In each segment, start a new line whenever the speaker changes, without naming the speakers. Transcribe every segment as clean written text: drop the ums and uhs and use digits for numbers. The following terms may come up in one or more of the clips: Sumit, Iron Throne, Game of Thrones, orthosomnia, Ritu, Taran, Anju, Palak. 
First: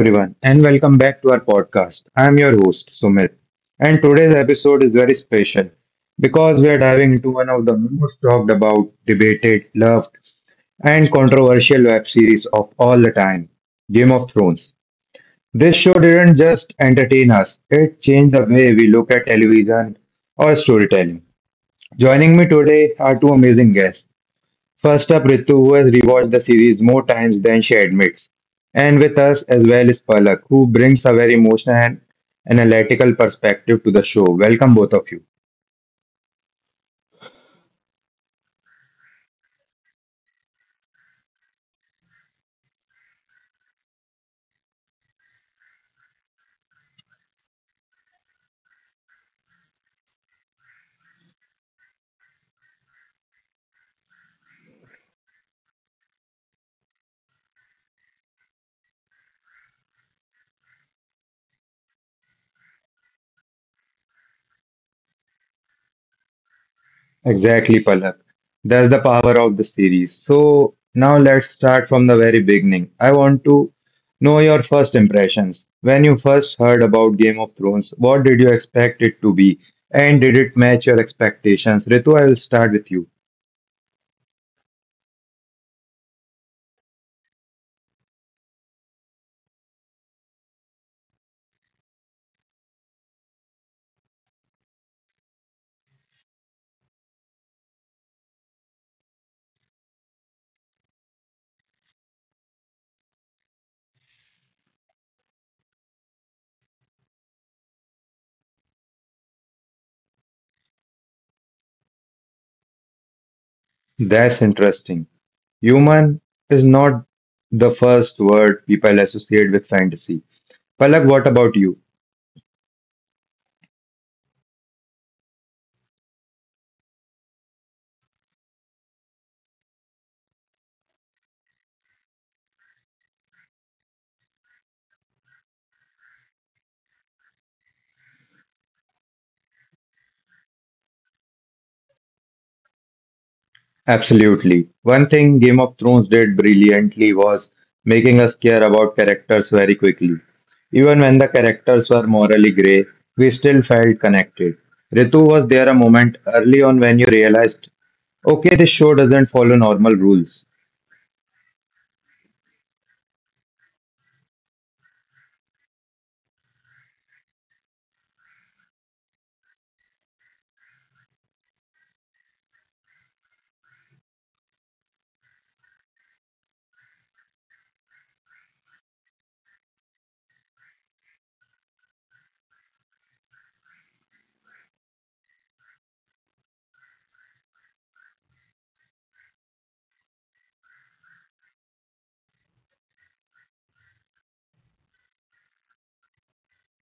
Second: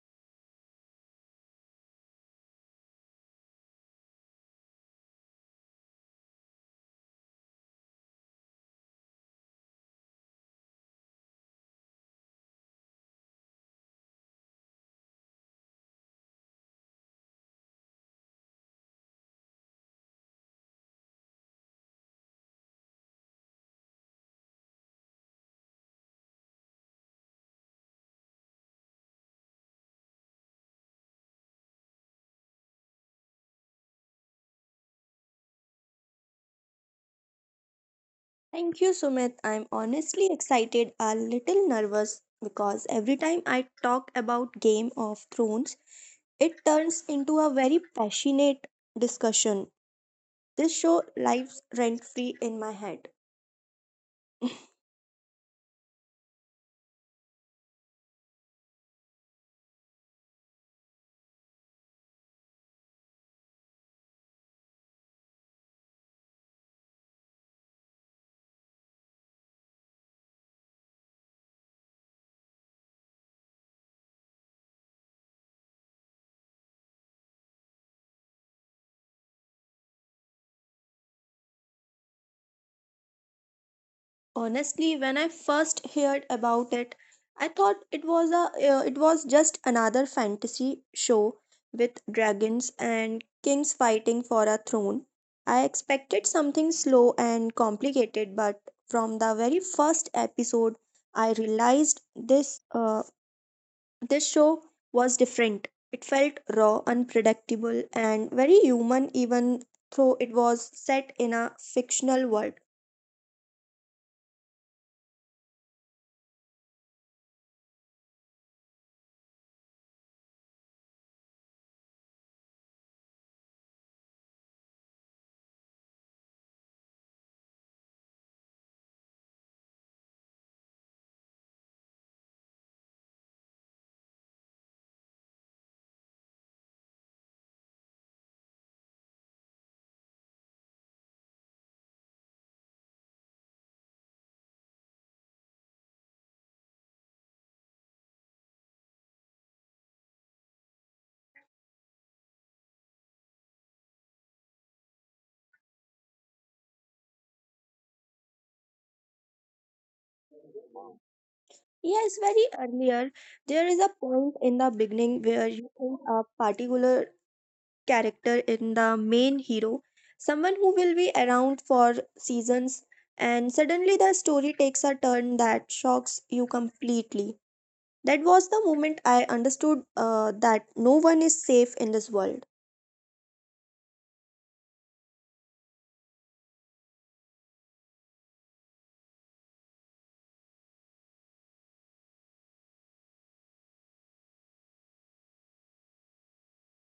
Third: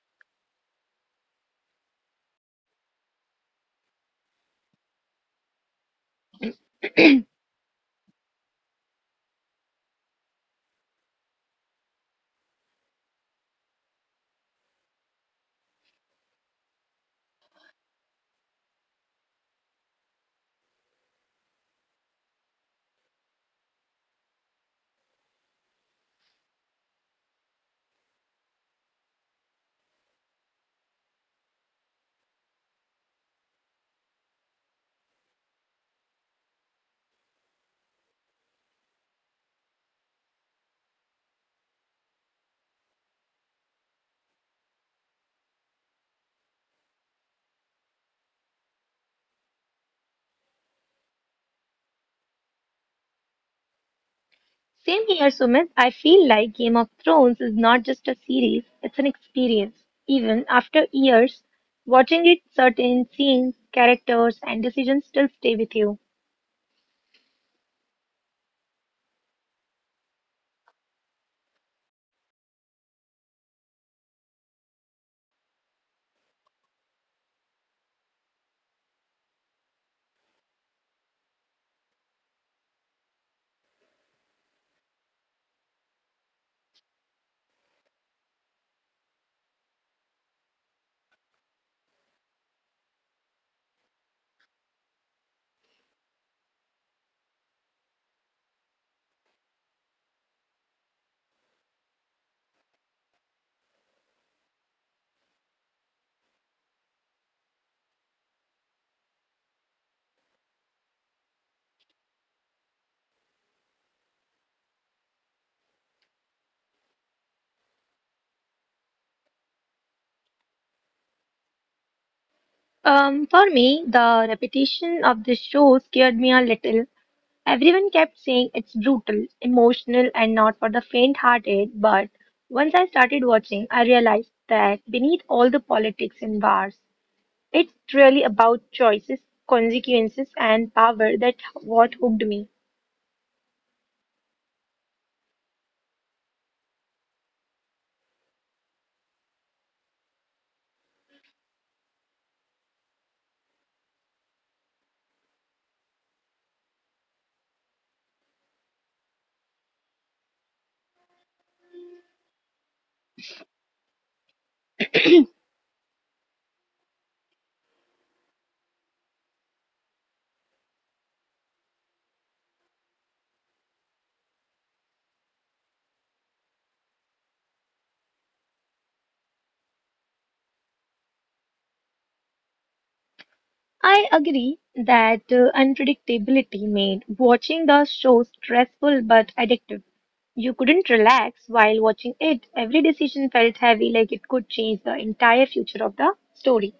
everyone, and welcome back to our podcast. I am your host, Sumit, and today's episode is very special because we are diving into one of the most talked about, debated, loved, and controversial web series of all the time, Game of Thrones. This show didn't just entertain us, it changed the way we look at television or storytelling. Joining me today are two amazing guests. First up, Ritu, who has rewatched the series more times than she admits. And with us as well is Palak, who brings a very emotional and analytical perspective to the show. Welcome, both of you.
Thank you, Sumit. I'm honestly excited, a little nervous because every time I talk about Game of Thrones, it turns into a very passionate discussion. This show lives rent free in my head.
Same here, Sumit. I feel like Game of Thrones is not just a series, it's an experience. Even after years, watching it, certain scenes, characters, and decisions still stay with you.
Exactly, Palak. That's the power of the series. So, now let's start from the very beginning. I want to know your first impressions. When you first heard about Game of Thrones, what did you expect it to be? And did it match your expectations? Ritu, I will start with you.
Honestly, when I first heard about it, I thought it was a it was just another fantasy show with dragons and kings fighting for a throne. I expected something slow and complicated, but from the very first episode, I realized this show was different. It felt raw, unpredictable, and very human, even though it was set in a fictional world.
That's interesting. Human is not the first word people associate with fantasy. Palak, what about you?
For me, the repetition of the show scared me a little. Everyone kept saying it's brutal, emotional, and not for the faint-hearted, but once I started watching, I realized that beneath all the politics and wars, it's really about choices, consequences, and power that what hooked me.
Absolutely. One thing Game of Thrones did brilliantly was making us care about characters very quickly. Even when the characters were morally grey, we still felt connected. Ritu, was there a moment early on when you realized, okay, this show doesn't follow normal rules?
Yes, very earlier. There is a point in the beginning where you think a particular character in the main hero, someone who will be around for seasons, and suddenly the story takes a turn that shocks you completely. That was the moment I understood that no one is safe in this world.
I agree that unpredictability made watching the show stressful but addictive. You couldn't relax while watching it. Every decision felt heavy, like it could change the entire future of the story.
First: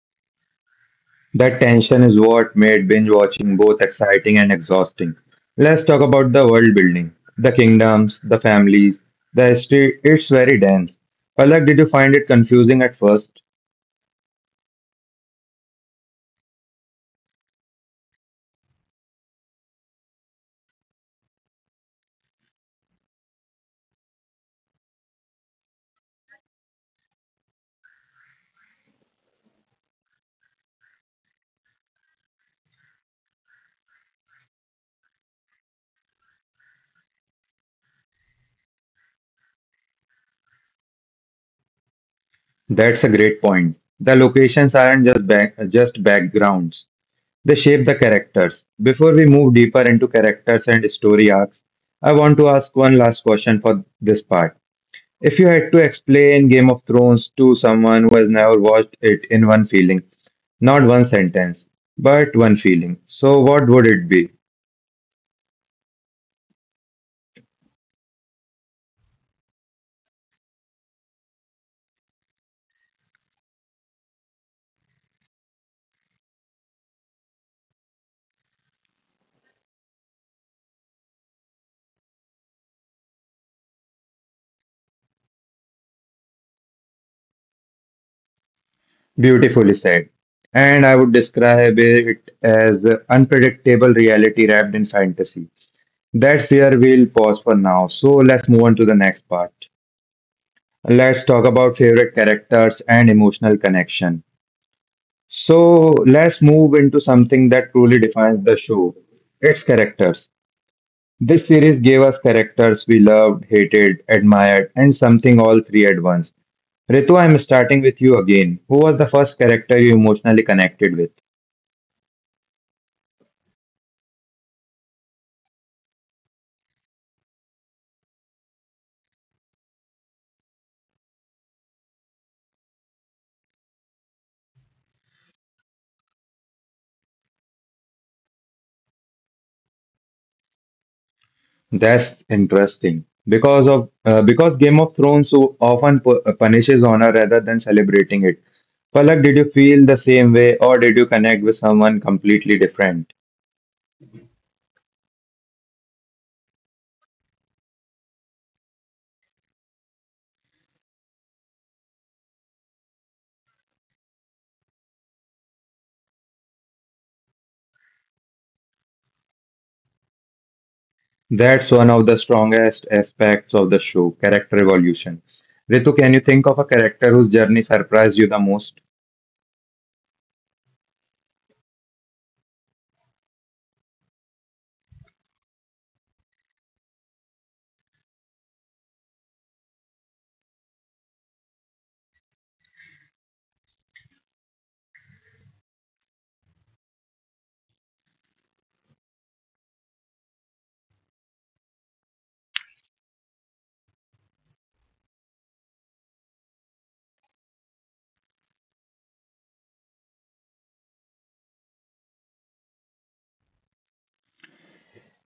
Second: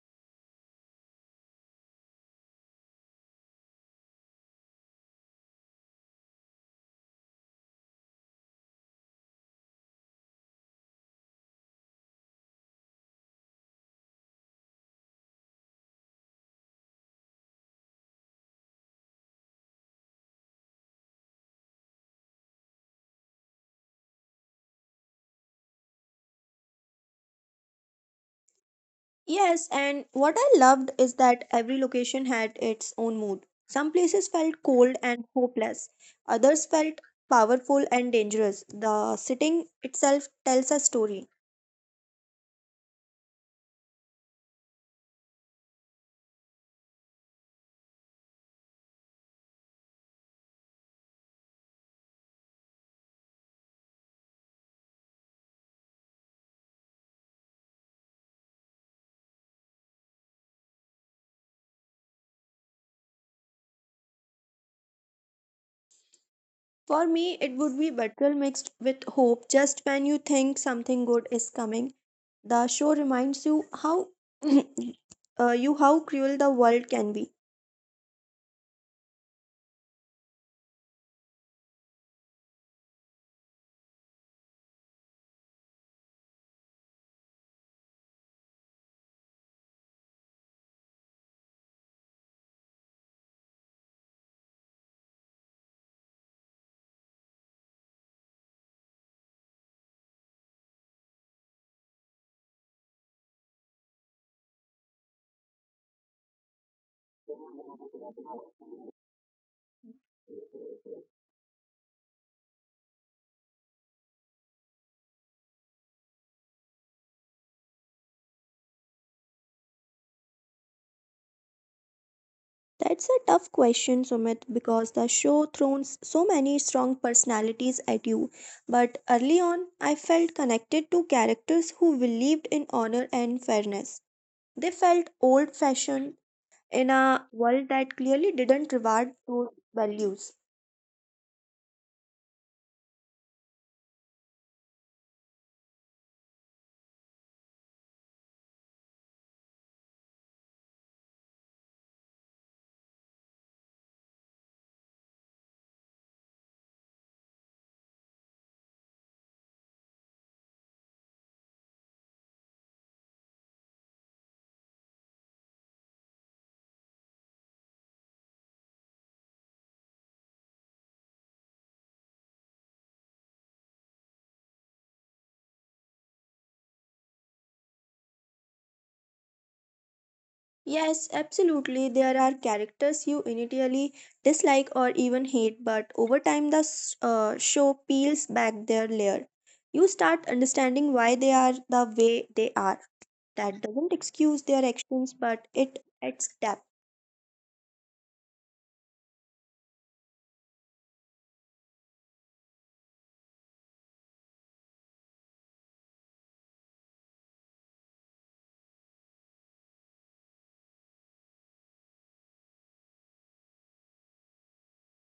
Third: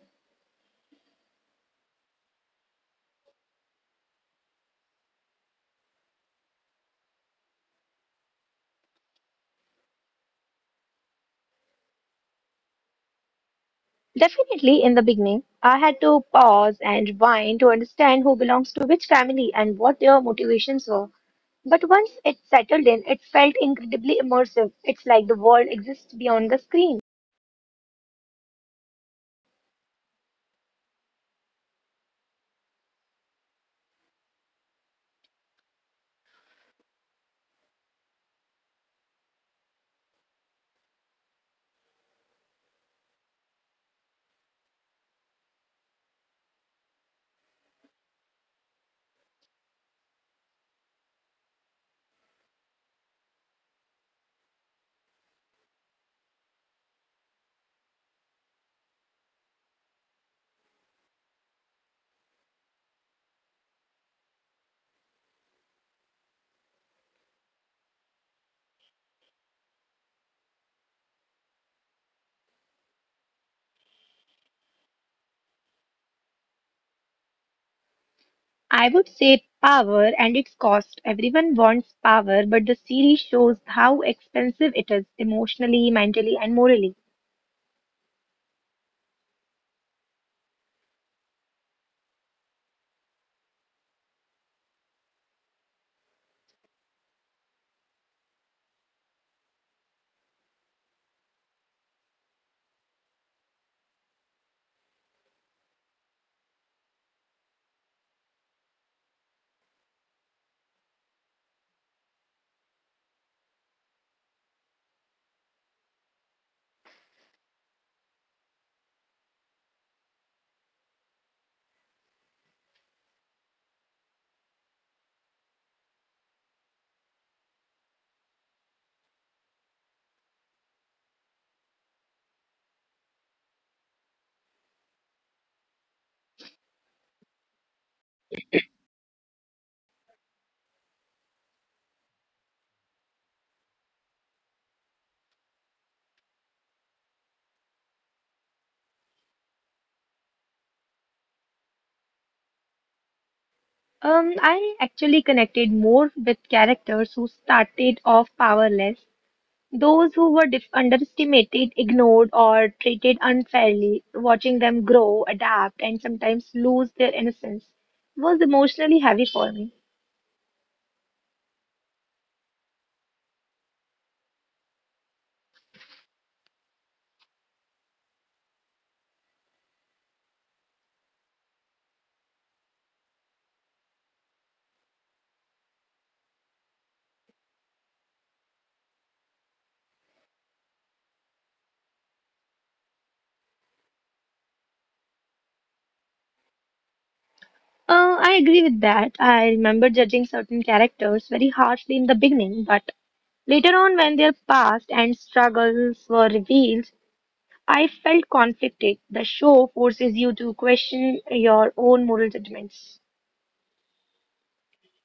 That tension is what made binge watching both exciting and exhausting. Let's talk about the world building, the kingdoms, the families, the history. It's very dense. Palak, did you find it confusing at first?
Definitely, in the beginning, I had to pause and rewind to understand who belongs to which family and what their motivations were. But once it settled in, it felt incredibly immersive. It's like the world exists beyond the screen.
Yes, and what I loved is that every location had its own mood. Some places felt cold and hopeless, others felt powerful and dangerous. The setting itself tells a story.
That's a great point. The locations aren't just back, just backgrounds. They shape the characters. Before we move deeper into characters and story arcs, I want to ask one last question for this part. If you had to explain Game of Thrones to someone who has never watched it in one feeling, not one sentence, but one feeling. So, what would it be?
For me, it would be betrayal mixed with hope just when you think something good is coming. The show reminds you how you how cruel the world can be.
I would say power and its cost. Everyone wants power, but the series shows how expensive it is emotionally, mentally, and morally.
Beautifully said. And I would describe it as unpredictable reality wrapped in fantasy. That's where we'll pause for now. So, let's move on to the next part. Let's talk about favorite characters and emotional connection. So, let's move into something that truly defines the show, its characters. This series gave us characters we loved, hated, admired, and something all three at once. Ritu, I'm starting with you again. Who was the first character you emotionally connected with?
That's a tough question, Sumit, because the show throws so many strong personalities at you. But early on, I felt connected to characters who believed in honor and fairness. They felt old fashioned in a world that clearly didn't reward those values.
That's interesting. Because Game of Thrones so often punishes honor rather than celebrating it. Palak, did you feel the same way, or did you connect with someone completely different?
I actually connected more with characters who started off powerless, those who were underestimated, ignored, or treated unfairly. Watching them grow, adapt, and sometimes lose their innocence was emotionally heavy for me.
That's one of the strongest aspects of the show, character evolution. Ritu, can you think of a character whose journey surprised you the most?
Yes, absolutely, there are characters you initially dislike or even hate, but over time, the show peels back their layer. You start understanding why they are the way they are. That doesn't excuse their actions, but it adds depth.
I agree with that. I remember judging certain characters very harshly in the beginning, but later on, when their past and struggles were revealed, I felt conflicted. The show forces you to question your own moral judgments.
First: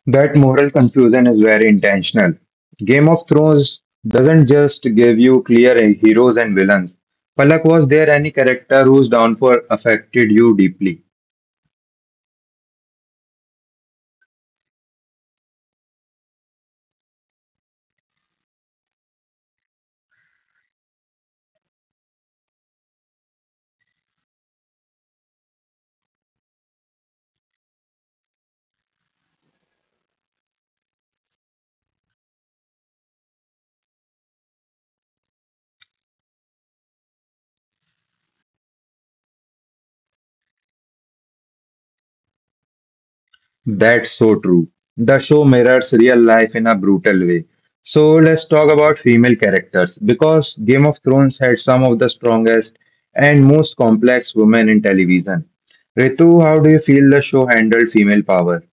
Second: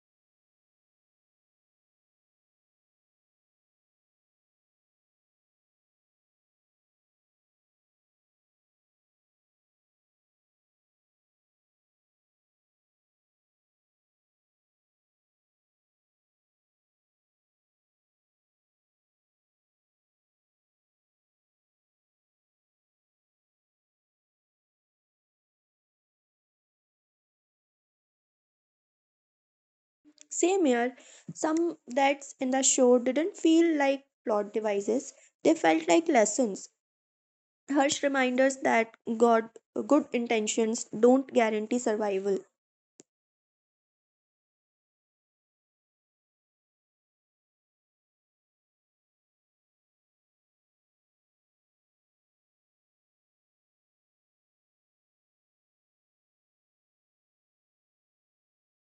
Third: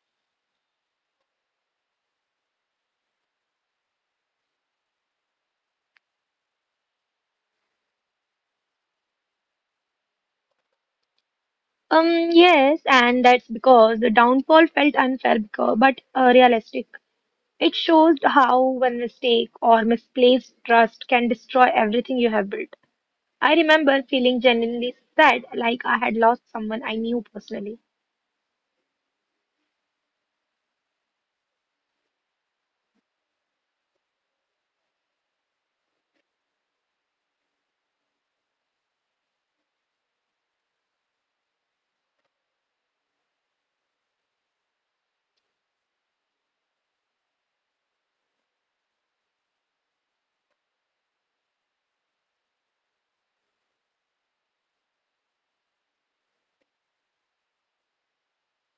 That moral confusion is very intentional. Game of Thrones doesn't just give you clear heroes and villains. Palak, was there any character whose downfall affected you deeply?
Yes, and that's because the downfall felt unfair but realistic. It shows how one mistake or misplaced trust can destroy everything you have built. I remember feeling genuinely sad, like I had lost someone I knew personally.
Same here, some that's in the show didn't feel like plot devices, they felt like lessons. Harsh reminders that God, good intentions don't guarantee survival.
That's so true. The show mirrors real life in a brutal way. So let's talk about female characters because Game of Thrones had some of the strongest and most complex women in television. Ritu, how do you feel the show handled female power?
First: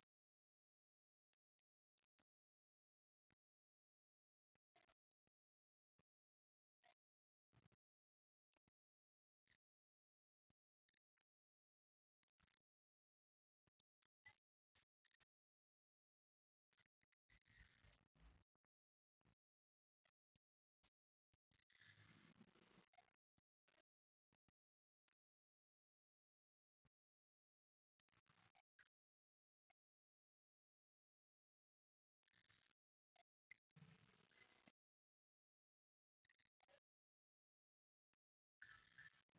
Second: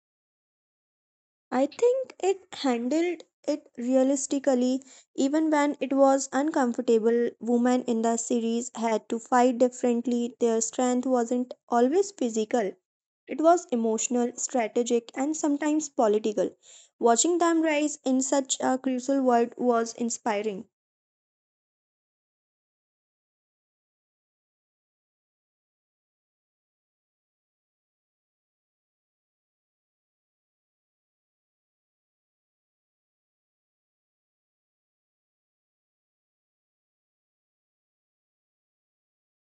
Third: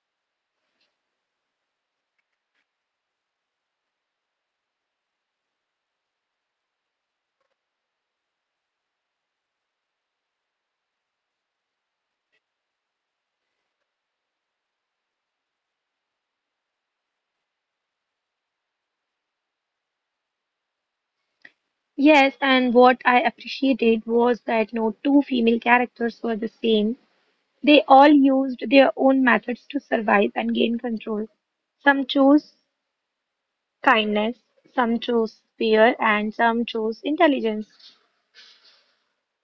I think it handled it realistically, even when it was uncomfortable. Women in the series had to fight differently, their strength wasn't always physical. It was emotional, strategic, and sometimes political. Watching them rise in such a crucial world was inspiring.
Yes, and what I appreciated was that no two female characters were the same. They all used their own methods to survive and gain control. Some chose kindness, some chose fear, and some chose intelligence.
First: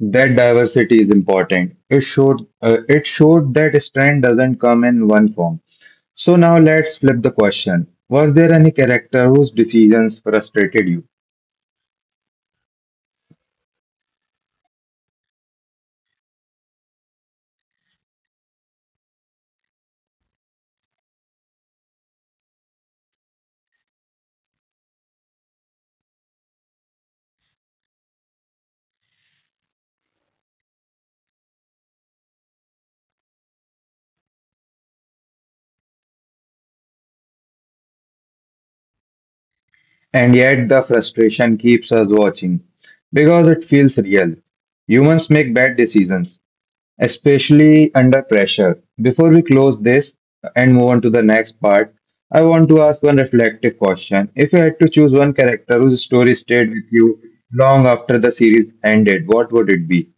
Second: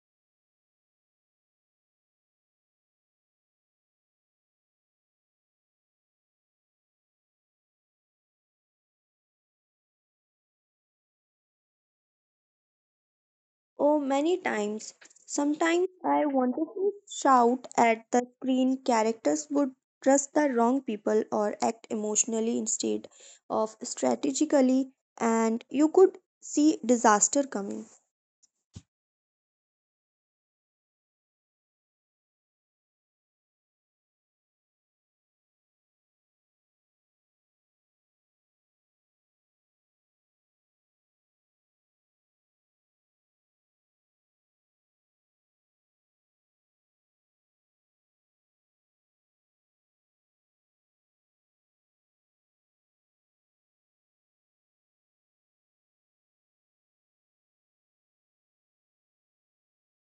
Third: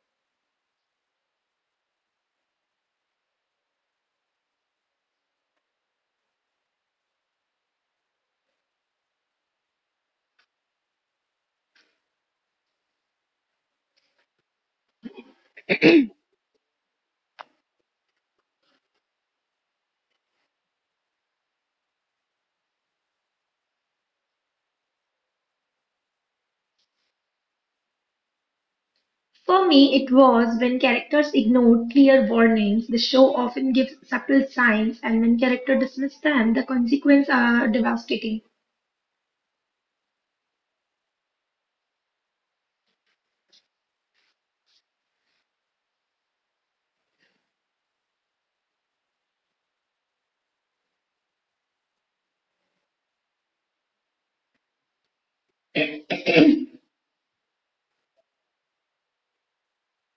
That diversity is important. It showed that strength doesn't come in one form. So now let's flip the question. Was there any character whose decisions frustrated you?
Oh, many times. Sometimes I wanted to shout at the screen. Characters would trust the wrong people or act emotionally instead of strategically, and you could see disaster coming.
For me, it was when characters ignored clear warnings. The show often gives subtle signs, and when characters dismiss them, the consequences are devastating.
And yet the frustration keeps us watching because it feels real. Humans make bad decisions, especially under pressure. Before we close this and move on to the next part, I want to ask one reflective question. If you had to choose one character whose story stayed with you long after the series ended, what would it be?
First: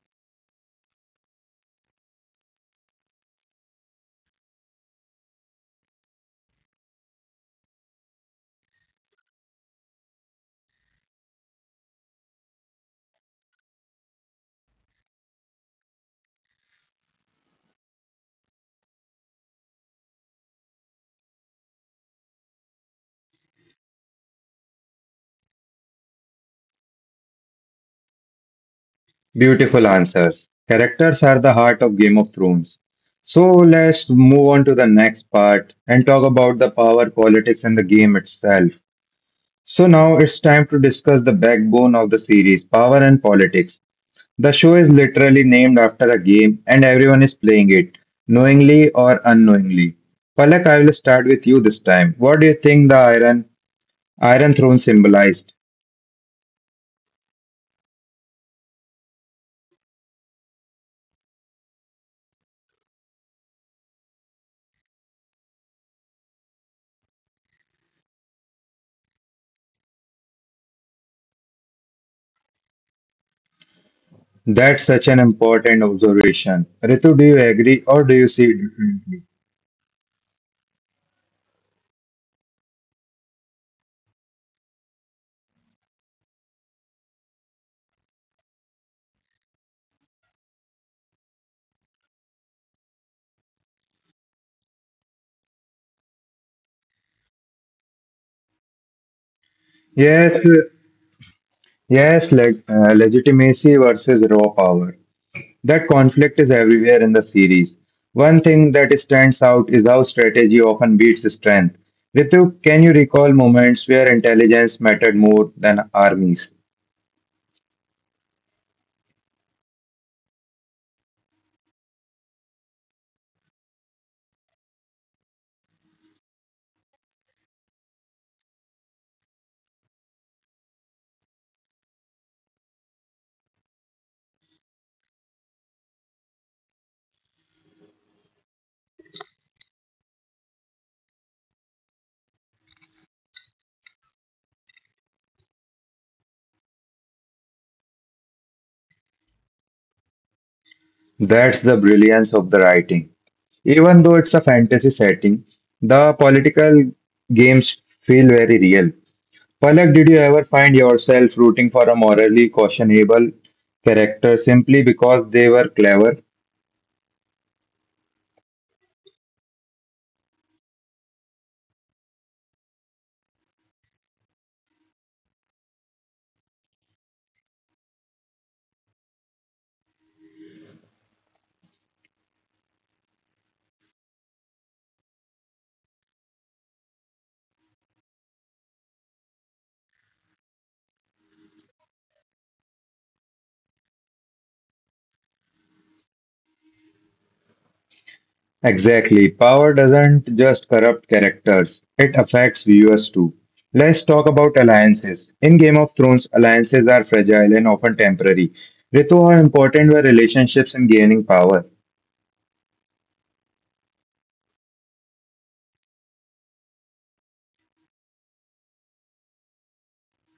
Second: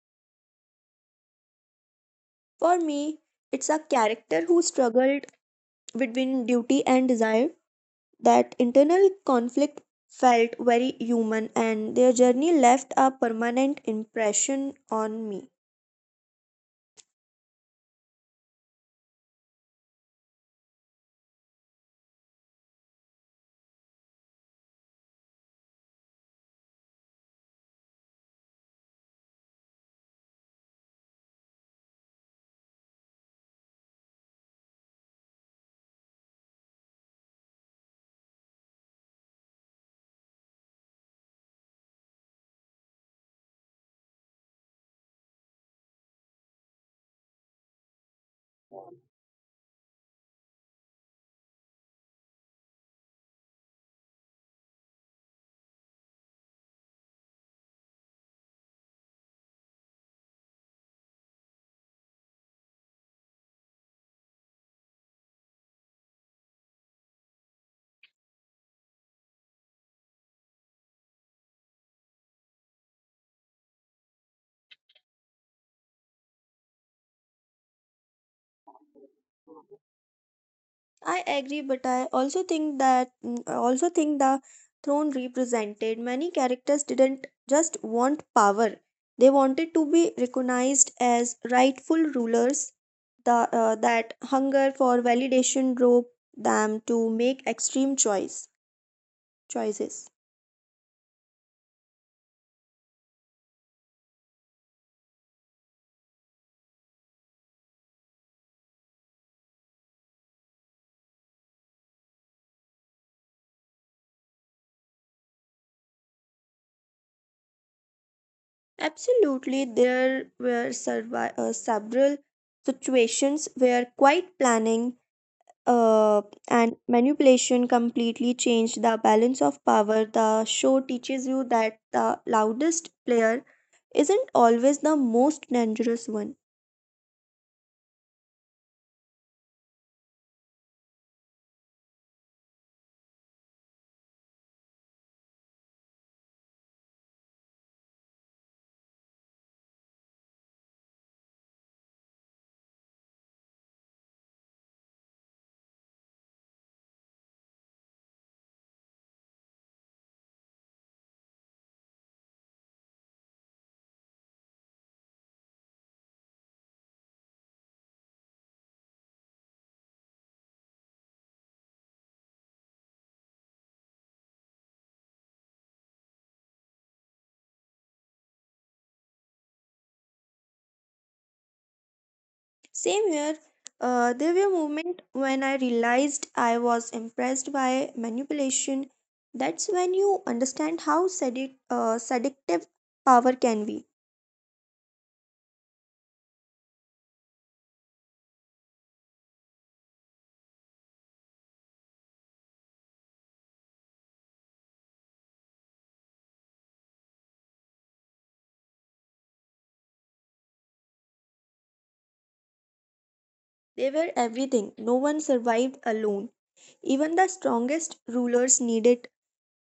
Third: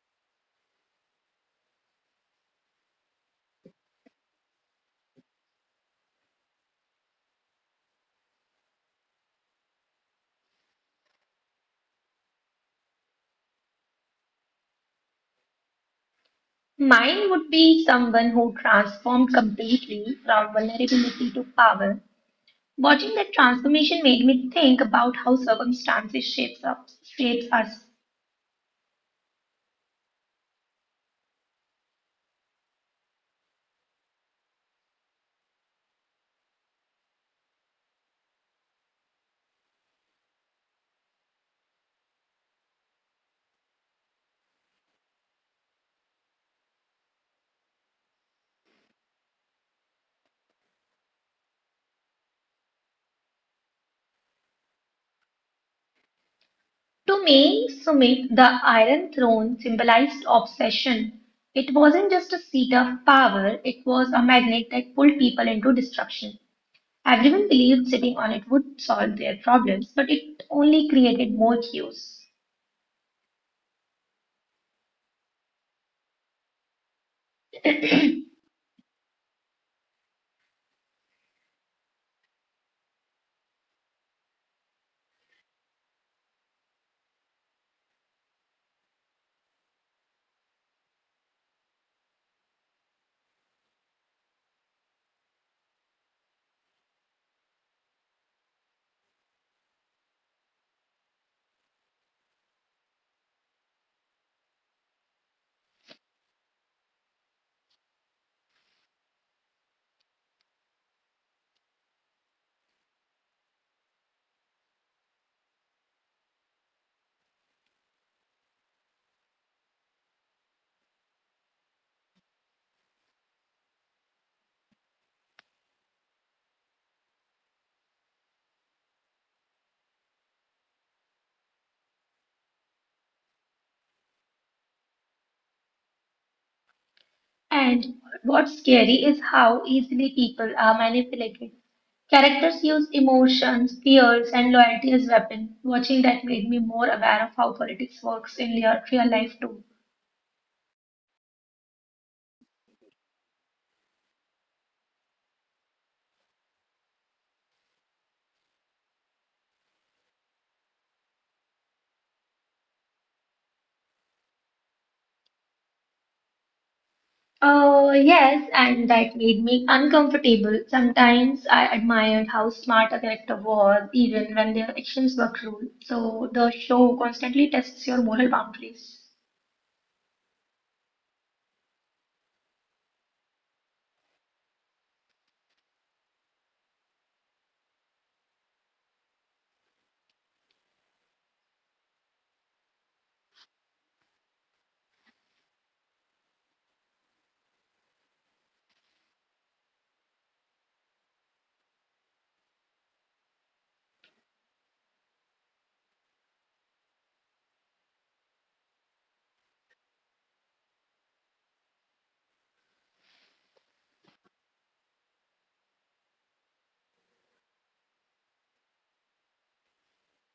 For me, it's a character who struggled between duty and desire. That internal conflict felt very human and their journey left a permanent impression on me.
Mine would be someone who transformed completely from vulnerability to power. Watching that transformation made me think about how circumstances shapes us.
Beautiful answers. Characters are the heart of Game of Thrones. So let's move on to the next part and talk about the power, politics, and the game itself. So now it's time to discuss the backbone of the series, power and politics. The show is literally named after a game and everyone is playing it, knowingly or unknowingly. Palak, I will start with you this time. What do you think the Iron Throne symbolized?
To me, Sumit, the Iron Throne symbolized obsession. It wasn't just a seat of power, it was a magnet that pulled people into destruction. Everyone believed sitting on it would solve their problems, but it only created more chaos.
That's such an important observation. Ritu, do you agree or do you see it differently?
I agree, but I also think the throne represented many characters didn't just want power. They wanted to be recognized as rightful rulers. That hunger for validation drove them to make extreme choices.
Yes, legitimacy versus raw power. That conflict is everywhere in the series. One thing that stands out is how strategy often beats strength. Ritu, can you recall moments where intelligence mattered more than armies?
Absolutely, there were several situations where quiet planning uh, and manipulation completely changed the balance of power. The show teaches you that the loudest player isn't always the most dangerous one.
And what's scary is how easily people are manipulated. Characters use emotions, fears, and loyalty as weapons. Watching that made me more aware of how politics works in real life too.
That's the brilliance of the writing. Even though it's a fantasy setting, the political games feel very real. Palak, did you ever find yourself rooting for a morally questionable character simply because they were clever?
Oh, yes, and that made me uncomfortable. Sometimes I admired how smart a character was, even when their actions were cruel. So the show constantly tests your moral boundaries.
Same here, there were moments when I realized I was impressed by manipulation. That's when you understand how seductive power can be.
Exactly. Power doesn't just corrupt characters, it affects viewers too. Let's talk about alliances. In Game of Thrones, alliances are fragile and often temporary. Ritu, how important were relationships in gaining power?
They were everything. No one survived alone. Even the strongest rulers needed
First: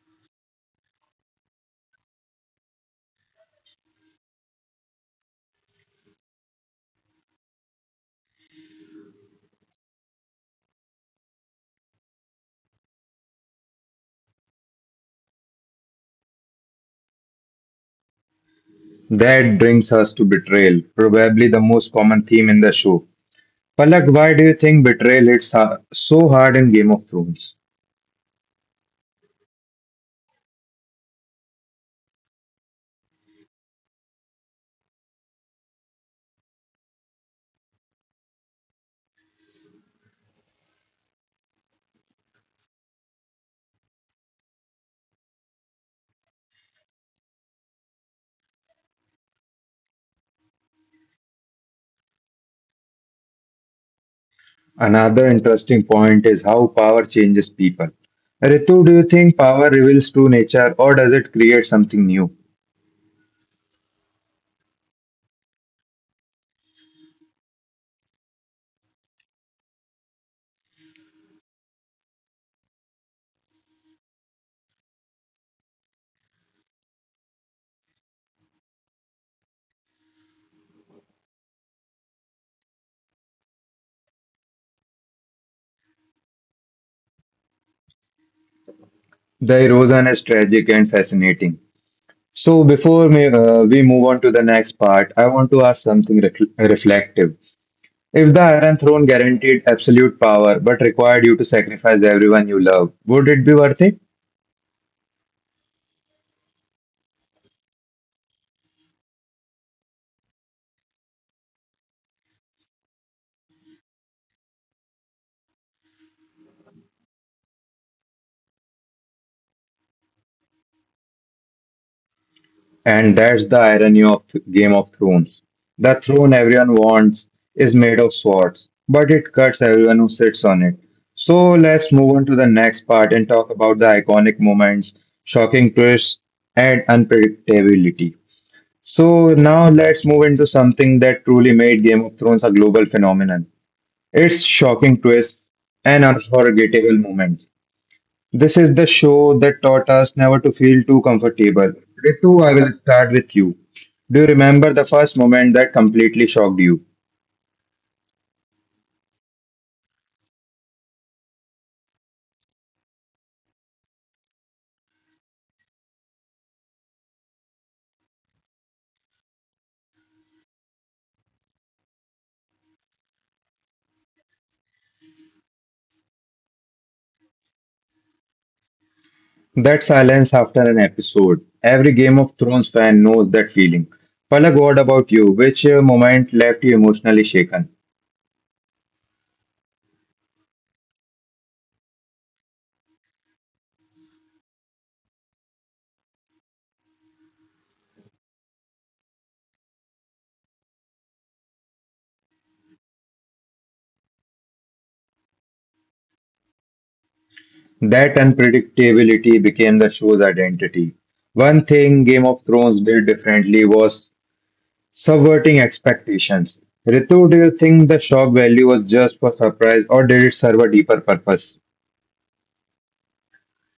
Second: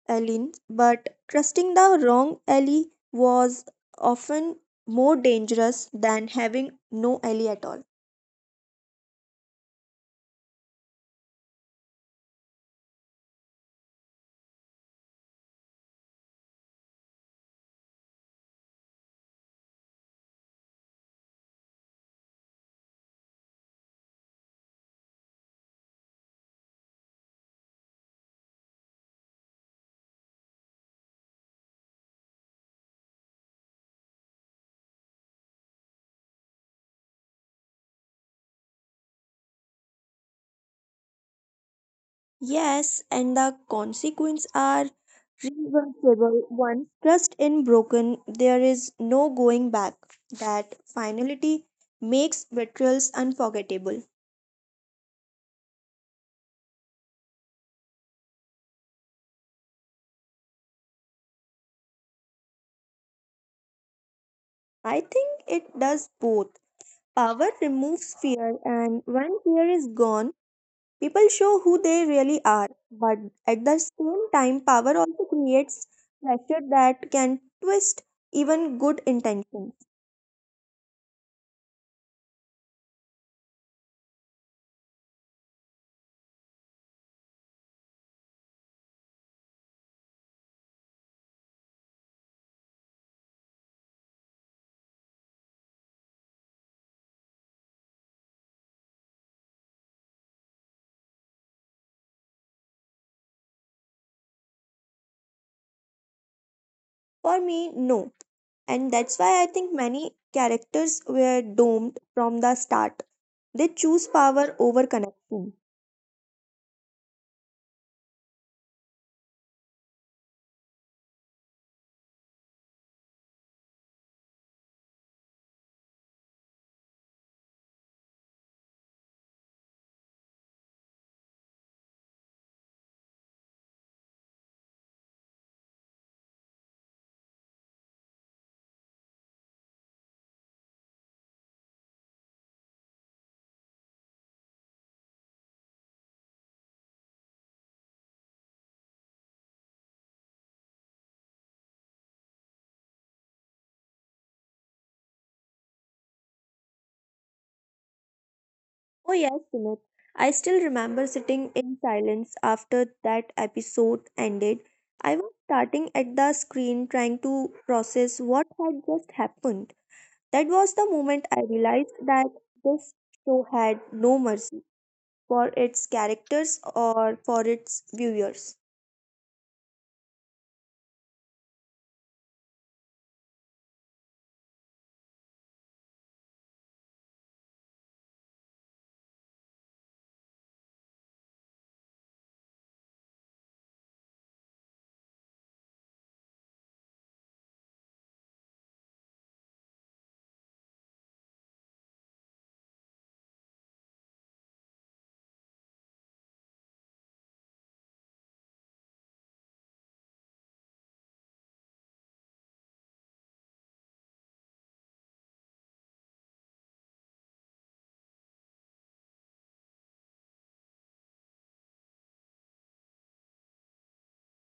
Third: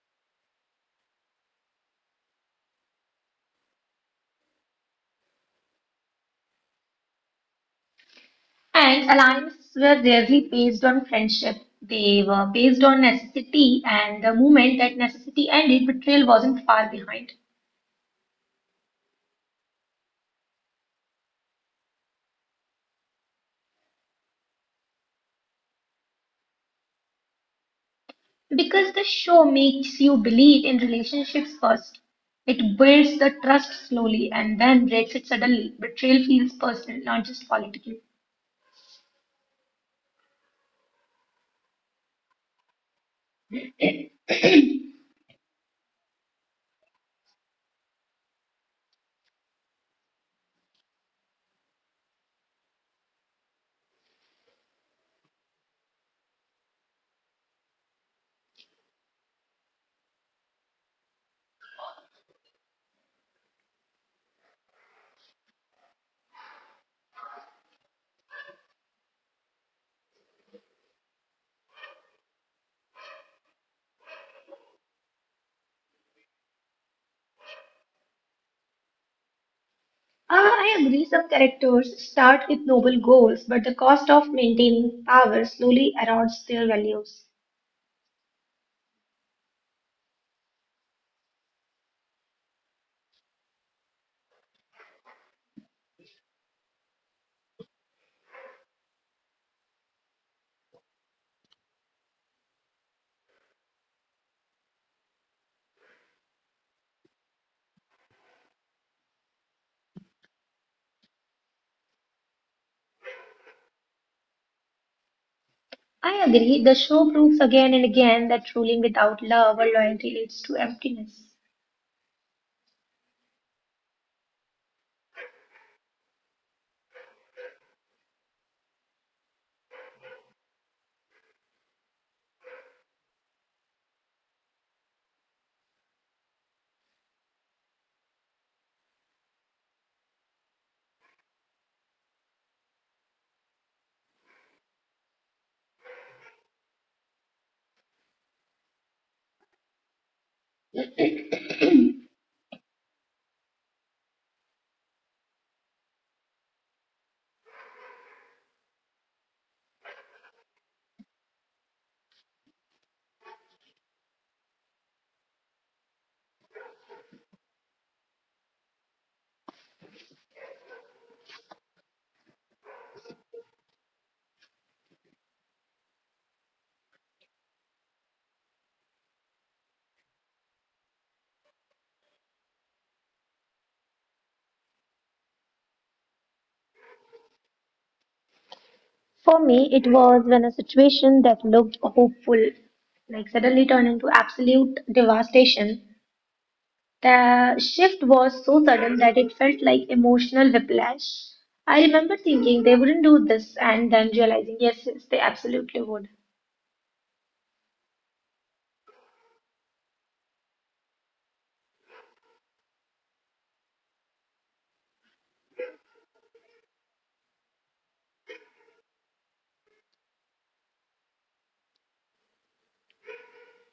allies, but trusting the wrong ally was often more dangerous than having no ally at all.
And alliances were rarely based on friendship. They were based on necessity, and the moment that necessity ended, betrayal wasn't far behind.
That brings us to betrayal, probably the most common theme in the show. Palak, why do you think betrayal so hard in Game of Thrones?
Because the show makes you believe in relationships first. It builds the trust slowly and then breaks it suddenly. Betrayal feels personal, not just political.
Yes, and the consequences are reversible. Once trust in broken, there is no going back. That finality makes betrayals unforgettable.
Another interesting point is how power changes people. Ritu, do you think power reveals true nature or does it create something new?
I think it does both. Power removes fear, and when fear is gone, people show who they really are. But at the same time, power also creates pressure that can twist even good intentions.
Ah, I agree, some characters start with noble goals, but the cost of maintaining power slowly erodes their values.
The erosion is tragic and fascinating. So, before we move on to the next part, I want to ask something reflective. If the Iron Throne guaranteed absolute power but required you to sacrifice everyone you love, would it be worth it?
For me, no. And that's why I think many characters were doomed from the start. They choose power over connection.
I agree. The show proves again and again that ruling without love or loyalty leads to emptiness.
And that's the irony of Game of Thrones. The throne everyone wants is made of swords, but it cuts everyone who sits on it. So, let's move on to the next part and talk about the iconic moments, shocking twists, and unpredictability. So now let's move into something that truly made Game of Thrones a global phenomenon. Its shocking twists and unforgettable moments. This is the show that taught us never to feel too comfortable. Ritu, I will start with you. Do you remember the first moment that completely shocked you?
Oh, yes, Sumit. I still remember sitting in silence after that episode ended. I was starting at the screen trying to process what had just happened. That was the moment I realized that this show had no mercy for its characters or for its viewers.
That silence after an episode. Every Game of Thrones fan knows that feeling. Palak, what about you? Which moment left you emotionally shaken?
For me, it was when a situation that looked hopeful, like suddenly turned into absolute devastation. The shift was so sudden that it felt like emotional whiplash. I remember thinking they wouldn't do this and then realizing, yes, yes, they absolutely would.
That unpredictability became the show's identity. One thing Game of Thrones did differently was subverting expectations. Ritu, do you think the shock value was just for surprise or did it serve a deeper purpose?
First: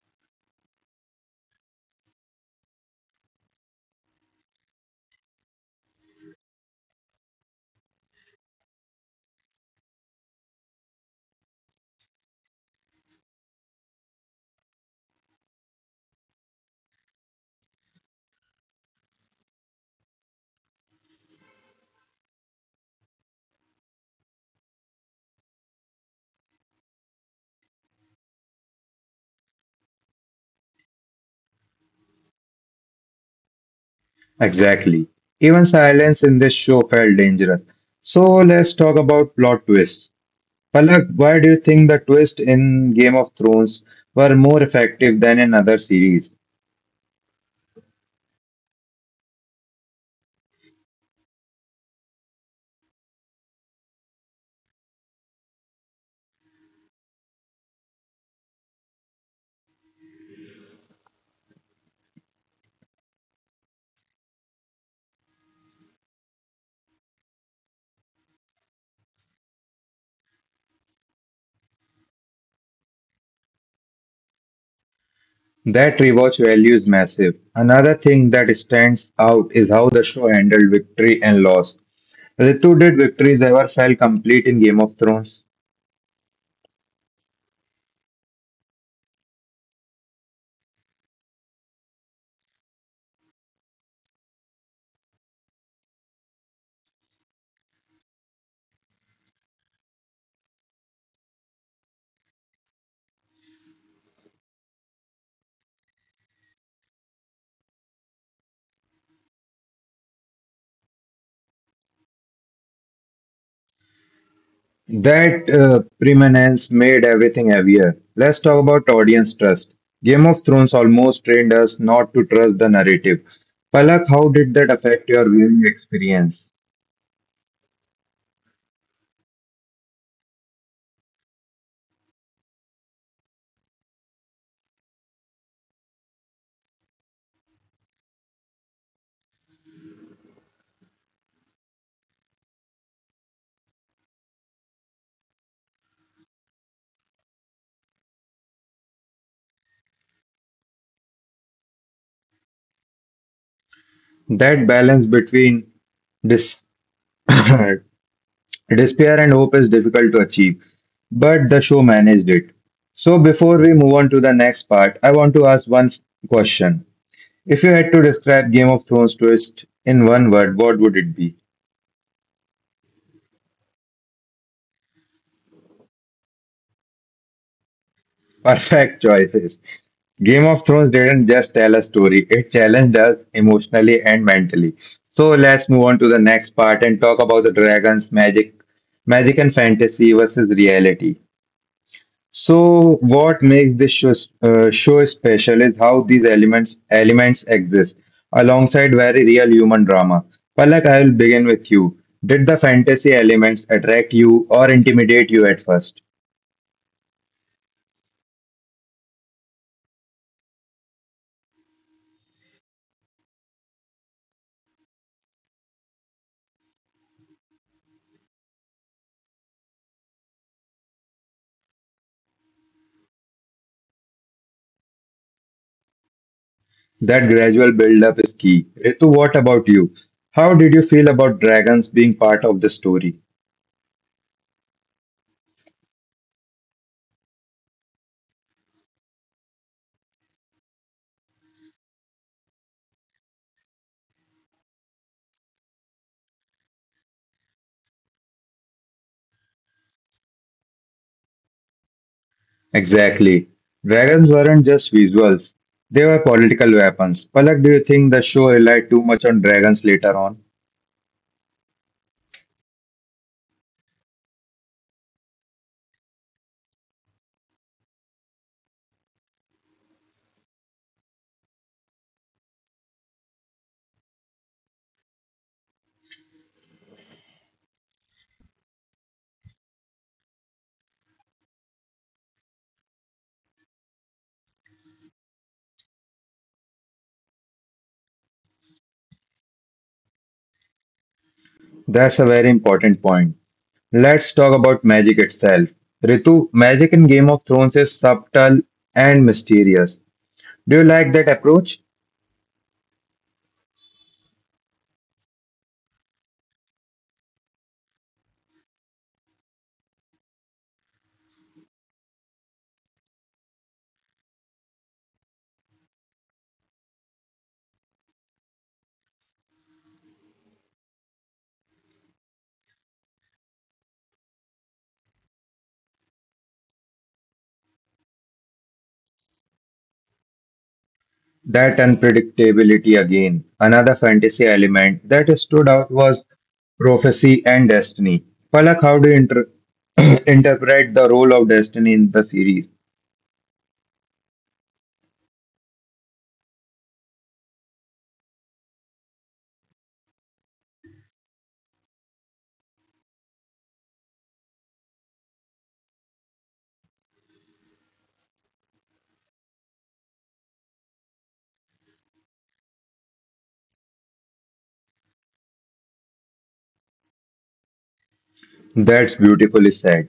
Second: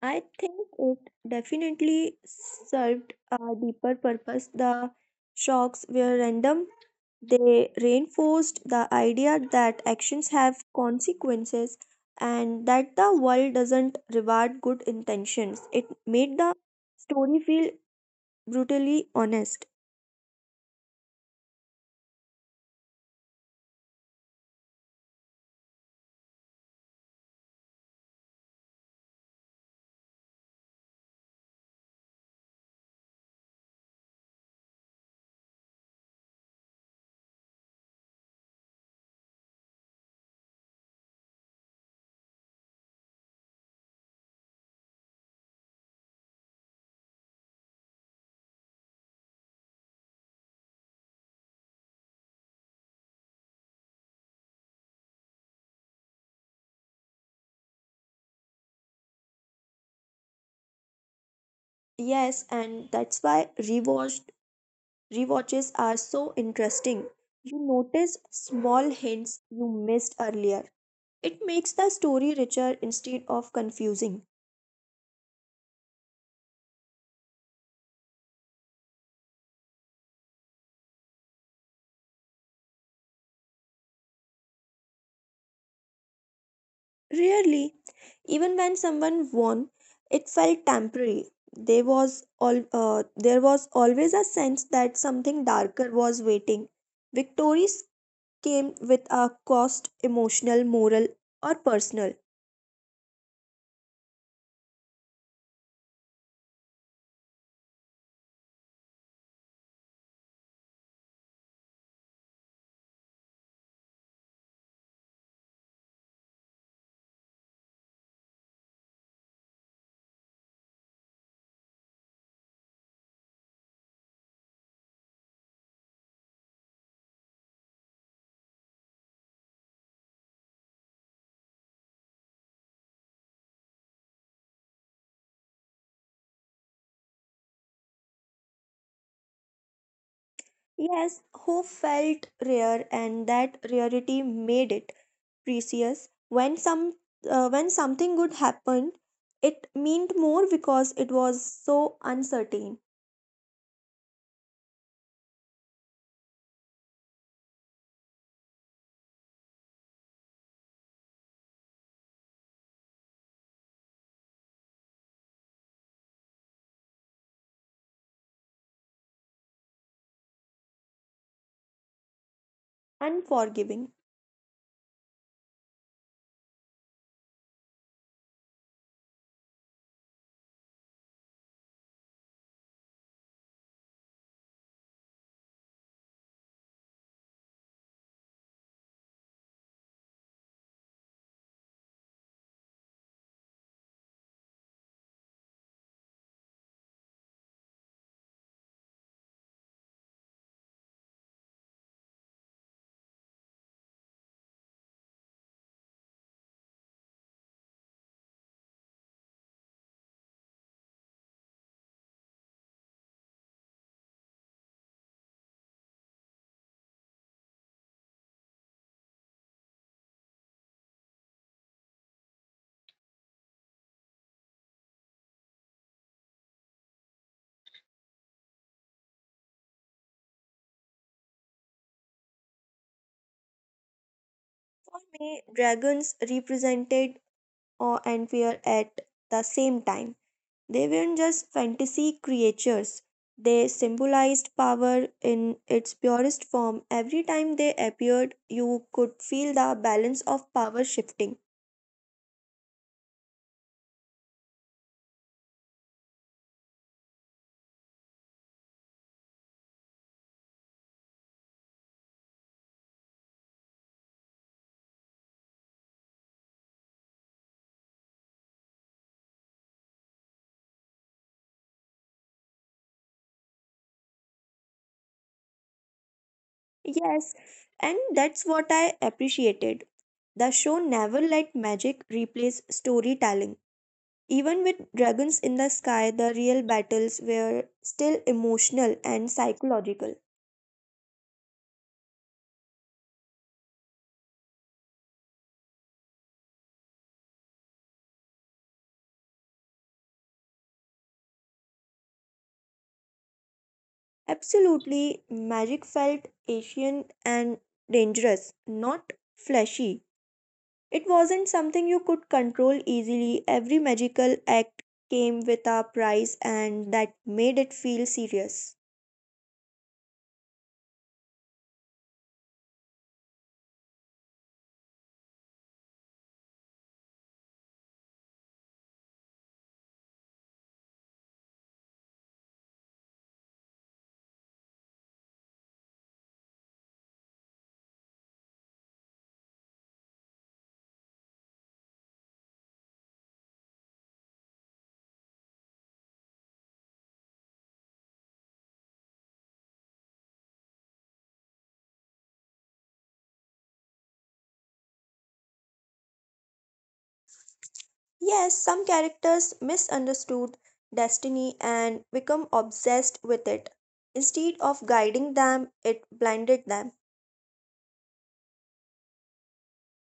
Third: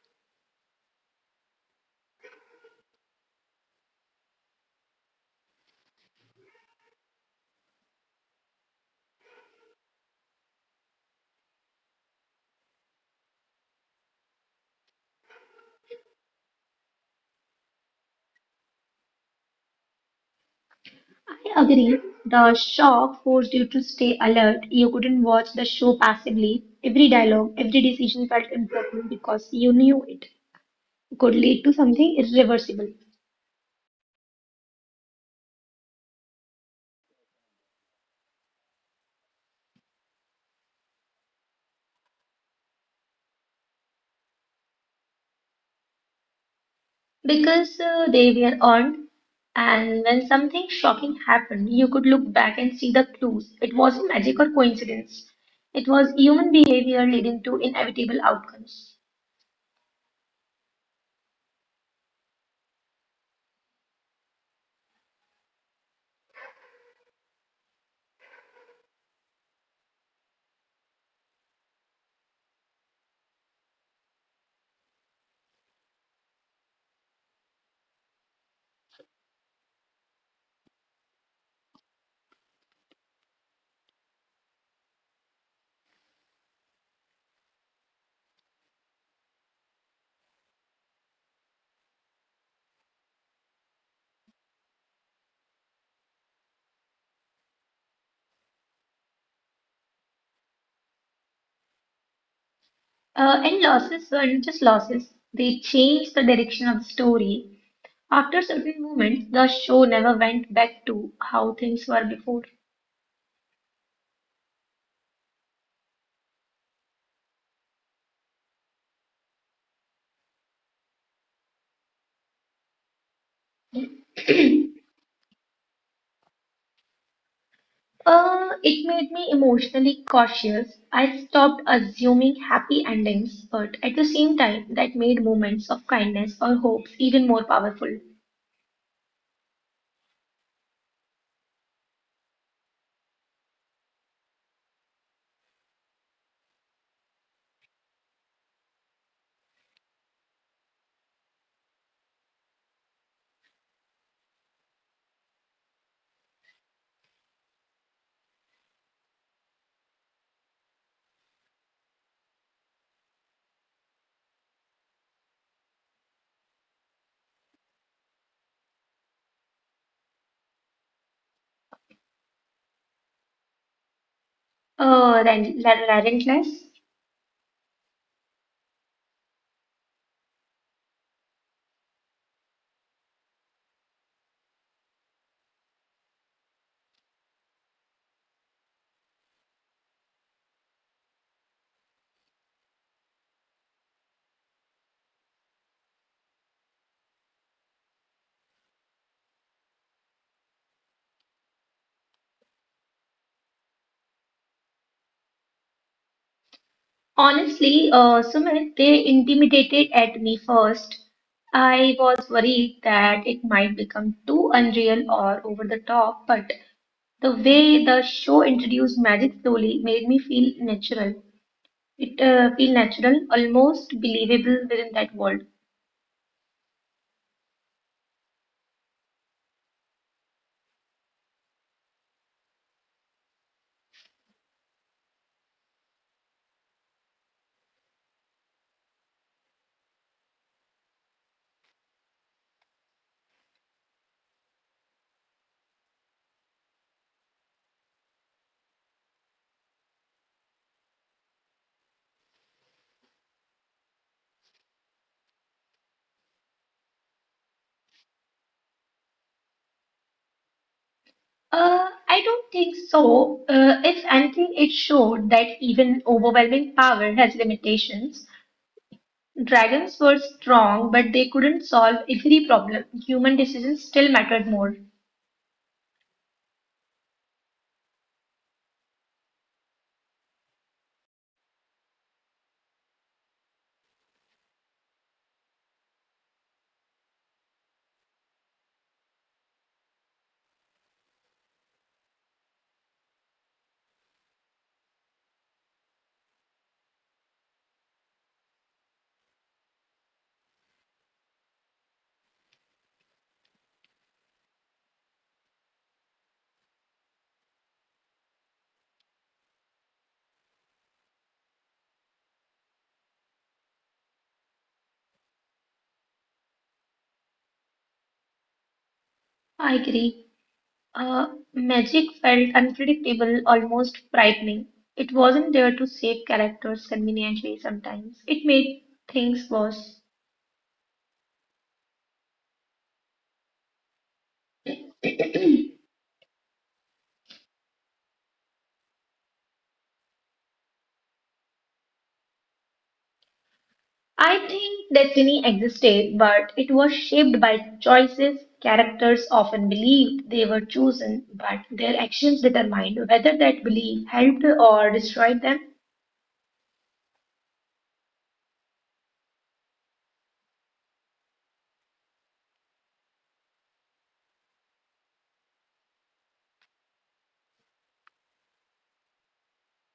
I think it definitely served a deeper purpose. The shocks were random. They reinforced the idea that actions have consequences and that the world doesn't reward good intentions. It made the story feel brutally honest.
I agree. The shock forced you to stay alert. You couldn't watch the show passively. Every dialogue, every decision felt important because you knew it could lead to something irreversible.
Exactly. Even silence in this show felt dangerous. So let's talk about plot twists. Palak, why do you think the twists in Game of Thrones were more effective than in other series?
Because they were earned. And when something shocking happened, you could look back and see the clues. It wasn't magic or coincidence. It was human behavior leading to inevitable outcomes.
Yes, and that's why rewatched rewatches are so interesting. You notice small hints you missed earlier. It makes the story richer instead of confusing.
That rewatch value is massive. Another thing that stands out is how the show handled victory and loss. Ritu, did victories ever felt complete in Game of Thrones?
Really, even when someone won, it felt temporary. There was always a sense that something darker was waiting. Victories came with a cost, emotional, moral, or personal.
And losses weren't just losses, they changed the direction of the story. After certain moments, the show never went back to how things were before.
That preeminence made everything heavier. Let's talk about audience trust. Game of Thrones almost trained us not to trust the narrative. Palak, how did that affect your viewing experience?
It made me emotionally cautious. I stopped assuming happy endings, but at the same time, that made moments of kindness or hopes even more powerful
Yes, who felt rare, and that rarity made it precious. When some when something good happened, it meant more because it was so uncertain,
That balance between dis- despair and hope is difficult to achieve, but the show managed it. So, before we move on to the next part, I want to ask one question. If you had to describe Game of Thrones twist in one word, what would it be?
unforgiving.
than relentless.
Perfect choices. Game of Thrones didn't just tell a story, it challenged us emotionally and mentally. So let's move on to the next part and talk about the dragons, magic and fantasy versus reality. So, what makes this show special is how these elements exist alongside very real human drama. Palak, I will begin with you. Did the fantasy elements attract you or intimidate you at first?
Honestly, Sumit, they intimidated at me first. I was worried that it might become too unreal or over the top, but the way the show introduced magic slowly made me feel natural. It feel natural, almost believable within that world.
That gradual build-up is key. Ritu, what about you? How did you feel about dragons being part of the story?
For me, dragons represented awe and fear at the same time. They weren't just fantasy creatures, they symbolized power in its purest form. Every time they appeared, you could feel the balance of power shifting.
Exactly. Dragons weren't just visuals; they were political weapons. Palak, do you think the show relied too much on dragons later on?
I don't think so. If anything, it showed that even overwhelming power has limitations. Dragons were strong, but they couldn't solve every problem. Human decisions still mattered more.
Yes, and that's what I appreciated. The show never let magic replace storytelling. Even with dragons in the sky, the real battles were still emotional and psychological.
That's a very important point. Let's talk about magic itself. Ritu, magic in Game of Thrones is subtle and mysterious. Do you like that approach?
Absolutely, magic felt Asian and dangerous, not flashy. It wasn't something you could control easily. Every magical act came with a price, and that made it feel serious.
I agree. Uh, Magic felt unpredictable, almost frightening. It wasn't there to save characters conveniently sometimes. It made things worse.
That unpredictability again. Another fantasy element that stood out was prophecy and destiny. Palak, how do you interpret the role of destiny in the series?
I think destiny existed, but it was shaped by choices. Characters often believed they were chosen, but their actions determined whether that belief helped or destroyed them.
Yes, some characters misunderstood destiny and become obsessed with it. Instead of guiding them, it blinded them.
That's beautifully said.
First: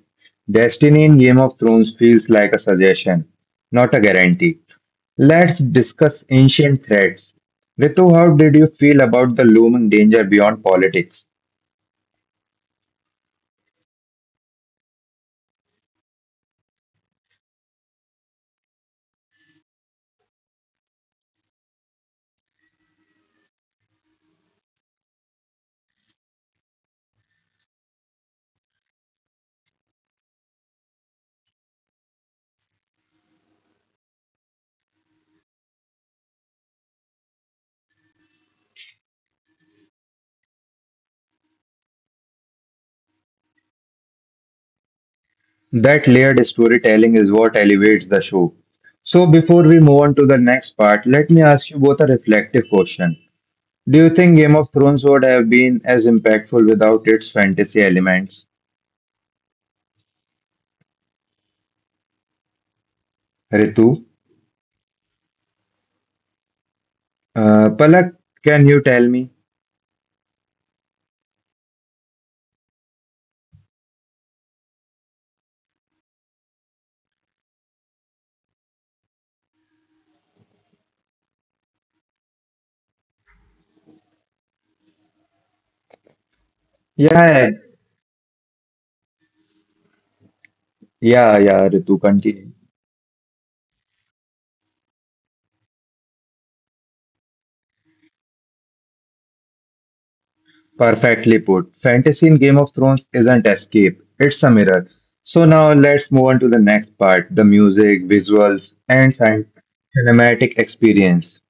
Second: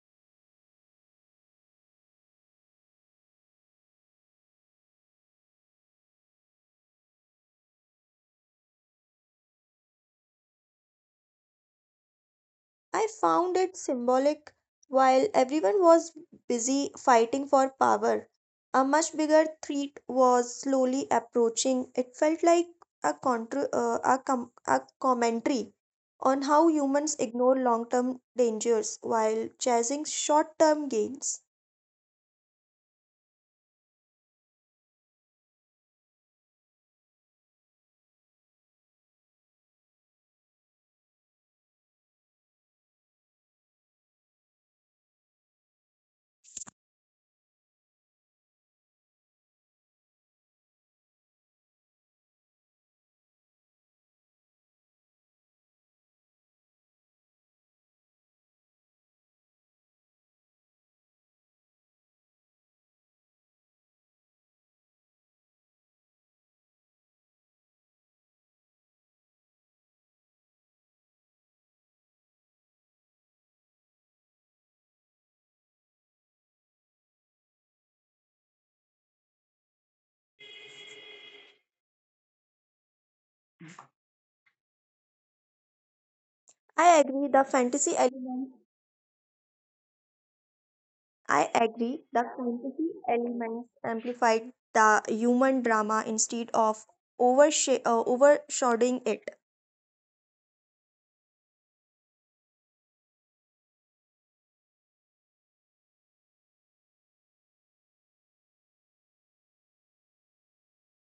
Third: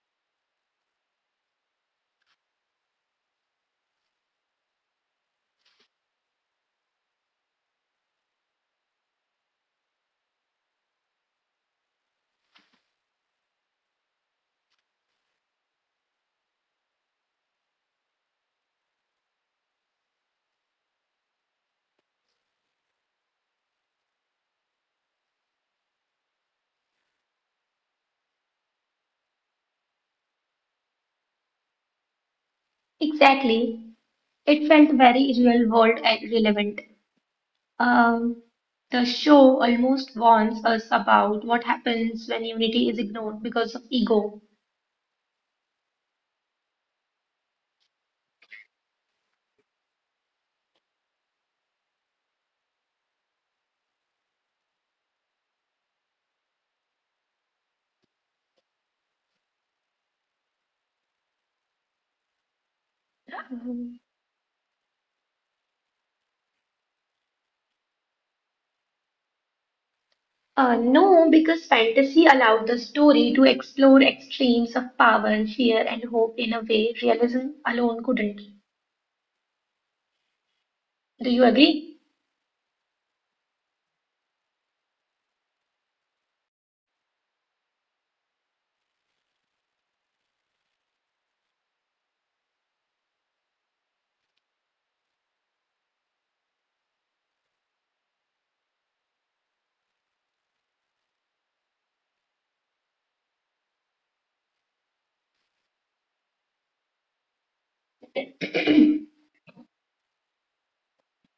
Destiny in Game of Thrones feels like a suggestion, not a guarantee. Let's discuss ancient threats. Ritu, how did you feel about the looming danger beyond politics?
I found it symbolic. While everyone was busy fighting for power, a much bigger threat was slowly approaching. It felt like a commentary on how humans ignore long term dangers while chasing short term gains.
Exactly. It felt very real world and relevant. Um, the show almost warns us about what happens when unity is ignored because of ego.
That layered storytelling is what elevates the show. So, before we move on to the next part, let me ask you both a reflective question. Do you think Game of Thrones would have been as impactful without its fantasy elements? Ritu?
Um,
Palak, can you tell me?
No, because fantasy allowed the story to explore extremes of power, fear, and hope in a way realism alone couldn't. Do you agree?
Yeah,
I agree the fantasy element.
yeah, Ritu,
I
continue.
agree the fantasy elements amplified the human drama instead of overshadowing it.
Perfectly put. Fantasy in Game of Thrones isn't escape, it's a mirror. So now let's move on to the next part, the music, visuals, and cinematic experience.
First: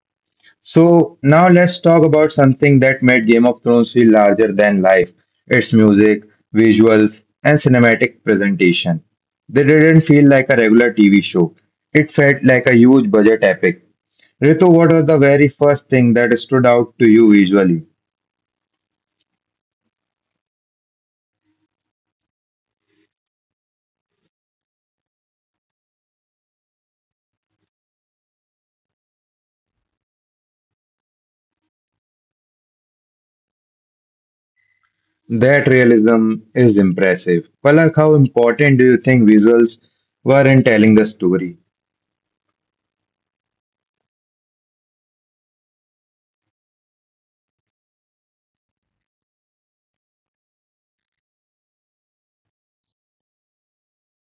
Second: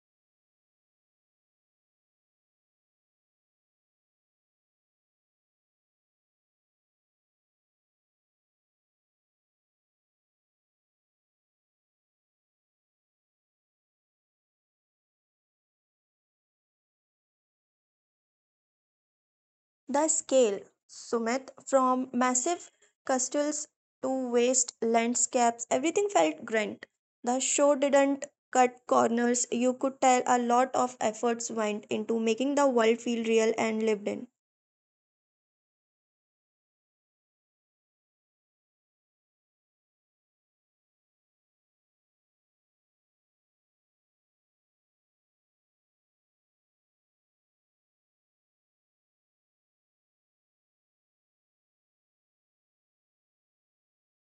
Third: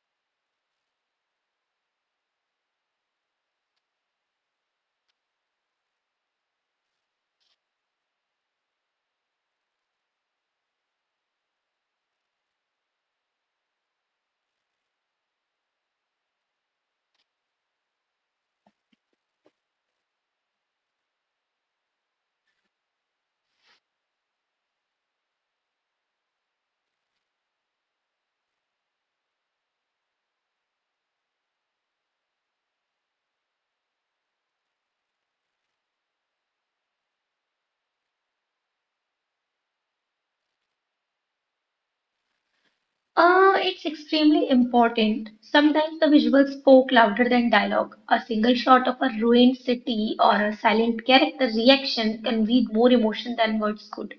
So now let's talk about something that made Game of Thrones feel larger than life, its music, visuals, and cinematic presentation. They didn't feel like a regular TV show, it felt like a huge budget epic. Ritu, what was the very first thing that stood out to you visually?
The scale, Sumit, from massive castles to vast landscapes, everything felt grand. The show didn't cut corners. You could tell a lot of efforts went into making the world feel real and lived in.
That realism is impressive. Palak, how important do you think visuals were in telling the story?
It's extremely important. Sometimes the visuals spoke louder than dialogue. A single shot of a ruined city or a silent character reaction conveyed more emotion than words could.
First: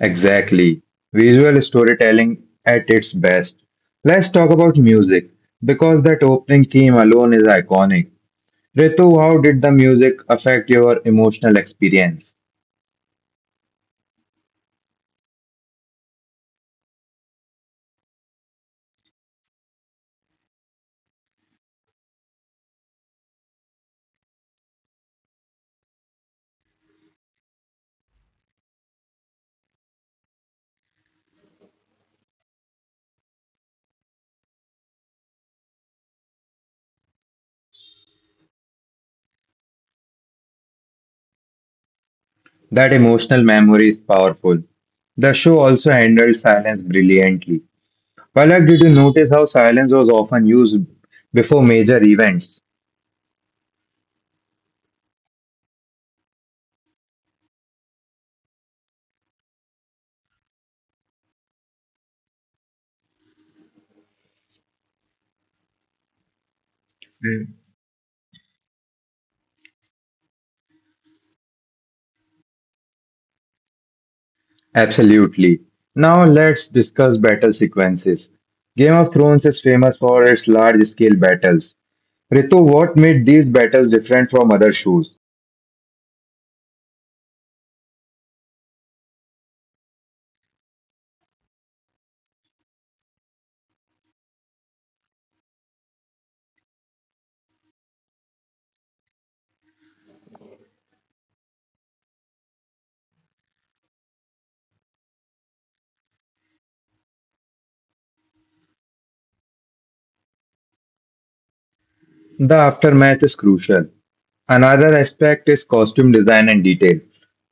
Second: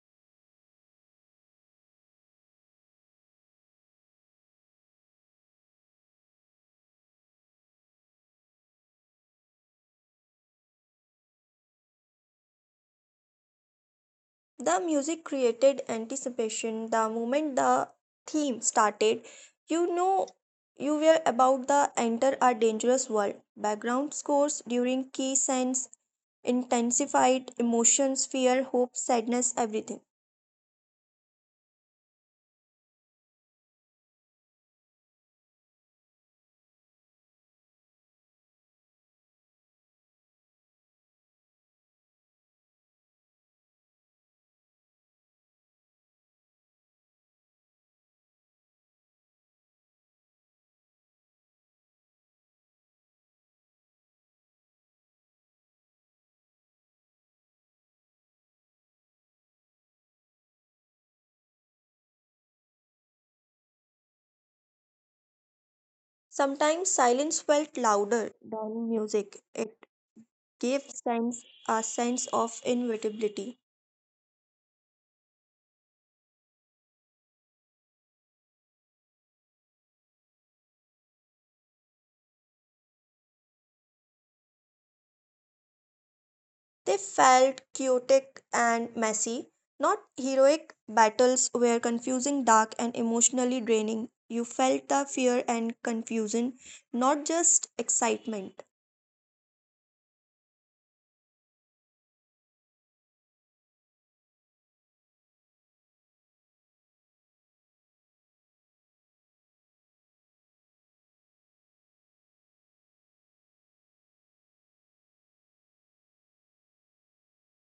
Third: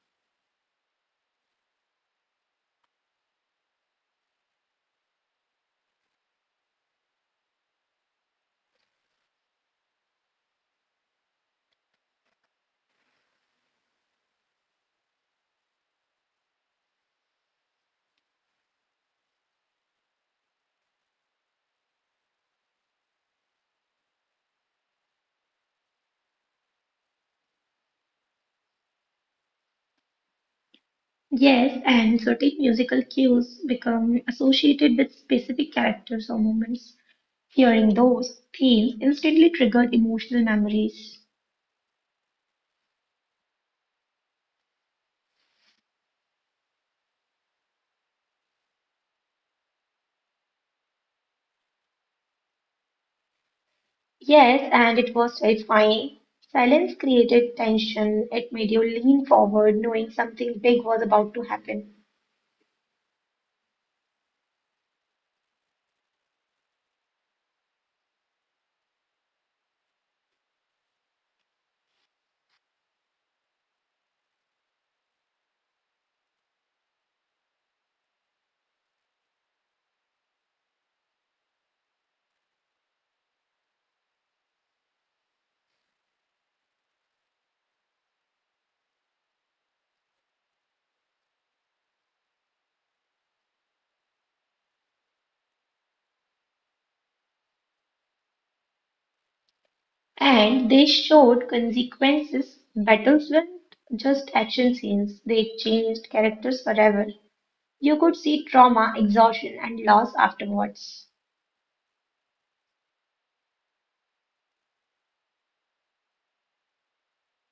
Exactly. Visual storytelling at its best. Let's talk about music because that opening theme alone is iconic. Ritu, how did the music affect your emotional experience?
The music created anticipation. The moment the theme started, you know you were about to enter a dangerous world. Background scores during key scenes intensified emotions, fear, hope, sadness, everything.
Yes, and certain musical cues become associated with specific characters or moments. Hearing those themes instantly triggered emotional memories.
That emotional memory is powerful. The show also handled silence brilliantly. Palak, did you notice how silence was often used before major events?
Yes, and it was terrifying. Silence created tension. It made you lean forward, knowing something big was about to happen.
Sometimes silence felt louder than music. It gave sense a sense of inevitability.
Absolutely. Now let's discuss battle sequences. Game of Thrones is famous for its large scale battles. Ritu, what made these battles different from other shows?
They felt chaotic and messy, not heroic battles were confusing, dark, and emotionally draining. You felt the fear and confusion, not just excitement.
And they showed consequences. Battles weren't just action scenes, they changed characters forever. You could see trauma, exhaustion, and loss afterwards.
The aftermath is crucial. Another aspect is costume design and detail.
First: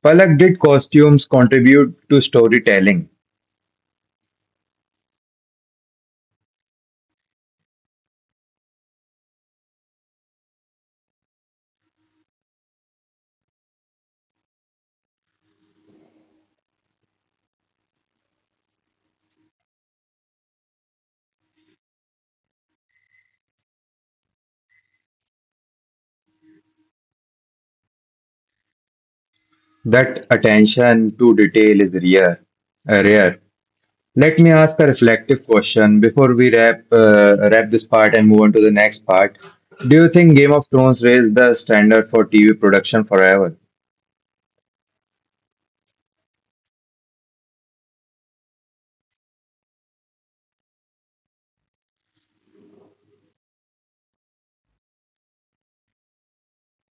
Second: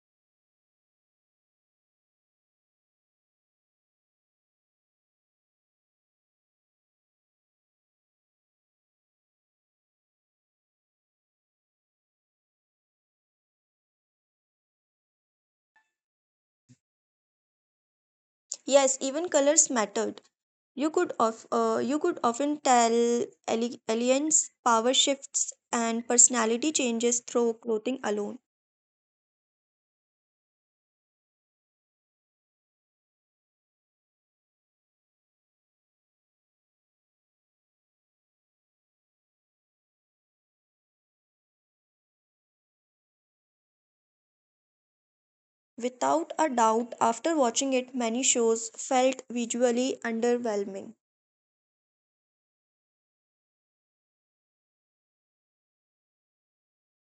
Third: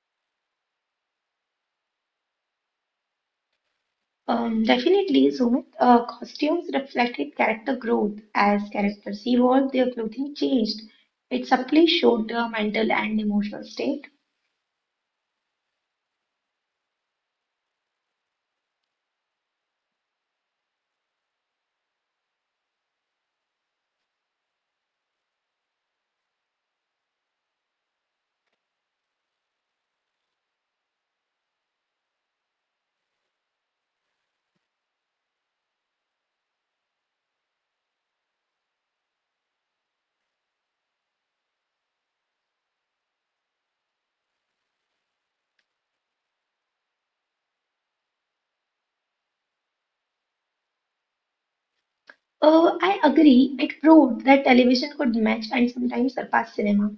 Palak, did costumes contribute to storytelling?
Definitely, Sumit, costumes reflected character growth. As characters evolved, their clothing changed. It subtly showed their mental and emotional state.
Yes, even colors mattered. You could often tell aliens power shifts and personality changes through clothing alone.
That attention to detail is rare. Let me ask a reflective question before we wrap this part and move on to the next part. Do you think Game of Thrones raised the standard for TV production forever?
Without a doubt, after watching it, many shows felt visually underwhelming.
I agree, it proved that television could match and sometimes surpass cinema.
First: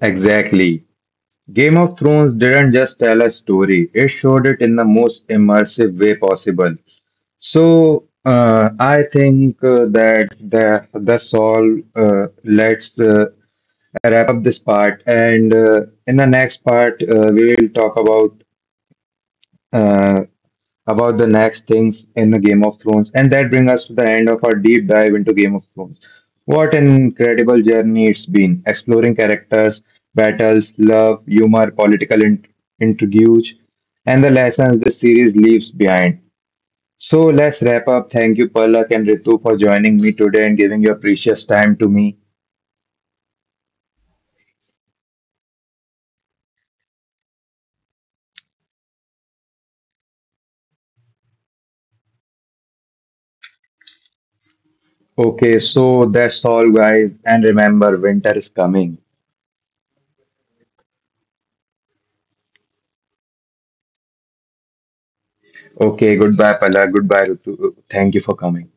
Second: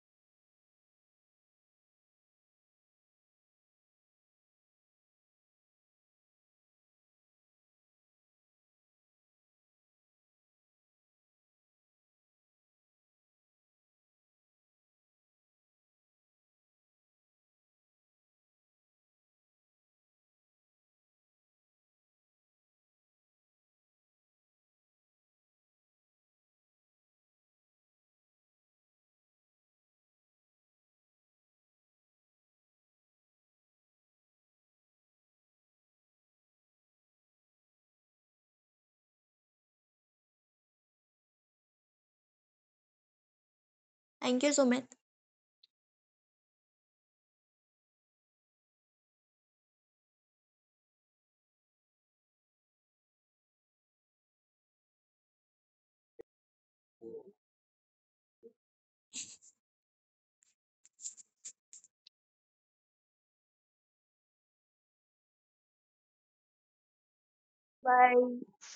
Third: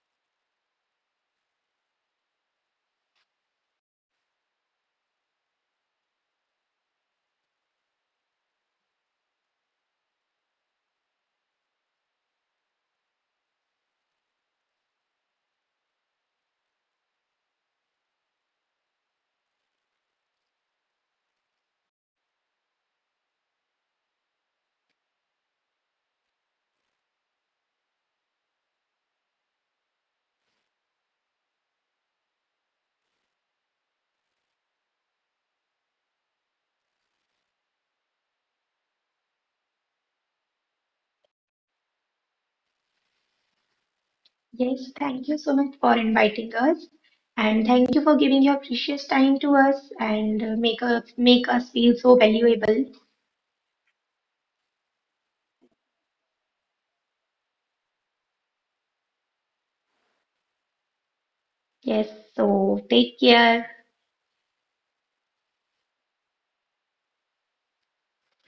Exactly. Game of Thrones didn't just tell a story, it showed it in the most immersive way possible. So, I think that's all. Let's wrap up this part, and in the next part, we will talk about. Uh, about the next things in the Game of Thrones. And that brings us to the end of our deep dive into Game of Thrones. What an incredible journey it's been, exploring characters, battles, love, humor, political intrigues, and the lessons this series leaves behind. So let's wrap up. Thank you, Palak and Ritu, for joining me today and giving your precious time to me.
Thank you, Sumit.
Yes, thank you so much for inviting us, and thank you for giving your precious time to us and make us feel so valuable.
Okay, so that's all, guys. And remember, winter is coming.
Yes, so take care.
Okay, goodbye, Palak. Goodbye, Ritu. Thank you for
Bye.
coming.